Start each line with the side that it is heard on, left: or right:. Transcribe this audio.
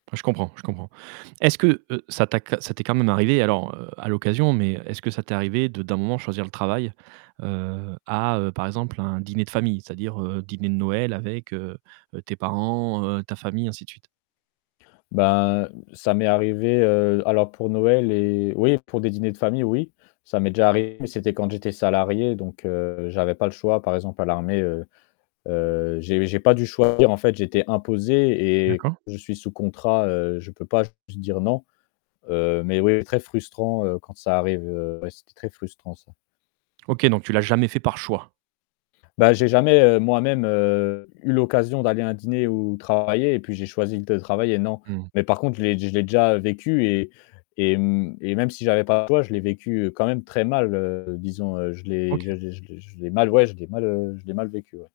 right: Je comprends, je comprends. Est-ce que, heu, ça t'a q ça t'est quand même arrivé alors, heu, à l'occasion, mais, heu, est-ce que ça t'est arrivé de d'un moment choisir le travail, heu, à, heu, par exemple, un dîner de famille, c'est-à-dire, heu, dîner de Noël avec, heu, heu, tes parents, heu, ta famille, ainsi de suite?
left: Bah, heu, ça m'est arrivé, heu, alors, pour Noël et oui, pour des dîners de famille, oui, ça m'est déjà arrivé mais c'était quand j'étais salarié donc, heu, j'avais pas le choix. Par exemple à l'armée, heu, heu, j'ai j'ai pas dû choisir en fait, j'étais imposé et
right: D'accord.
left: je suis sous contrat, heu, je peux pas juste dire non. Heu, mais oui, très frustrant, heu, quand ça arrive, heu, ouais c'était très frustrant ça.
right: OK, donc tu l'as jamais fait par choix.
left: Bah, j'ai jamais, heu, moi-même, heu, eu l'occasion d'aller à un dîner, ou travailler, et puis j'ai choisi de travailler, non.
right: Mmh mh.
left: Mais par contre, l'ai je l'ai déjà vécu et et, mmh, et même si j'avais pas le choix, je l'ai vécu, heu, quand même très mal, heu, disons, heu, je l'ai
right: OK.
left: je je je le je l'ai mal ouais je l'ai mal, heu, je l'ai mal vécu, ouais.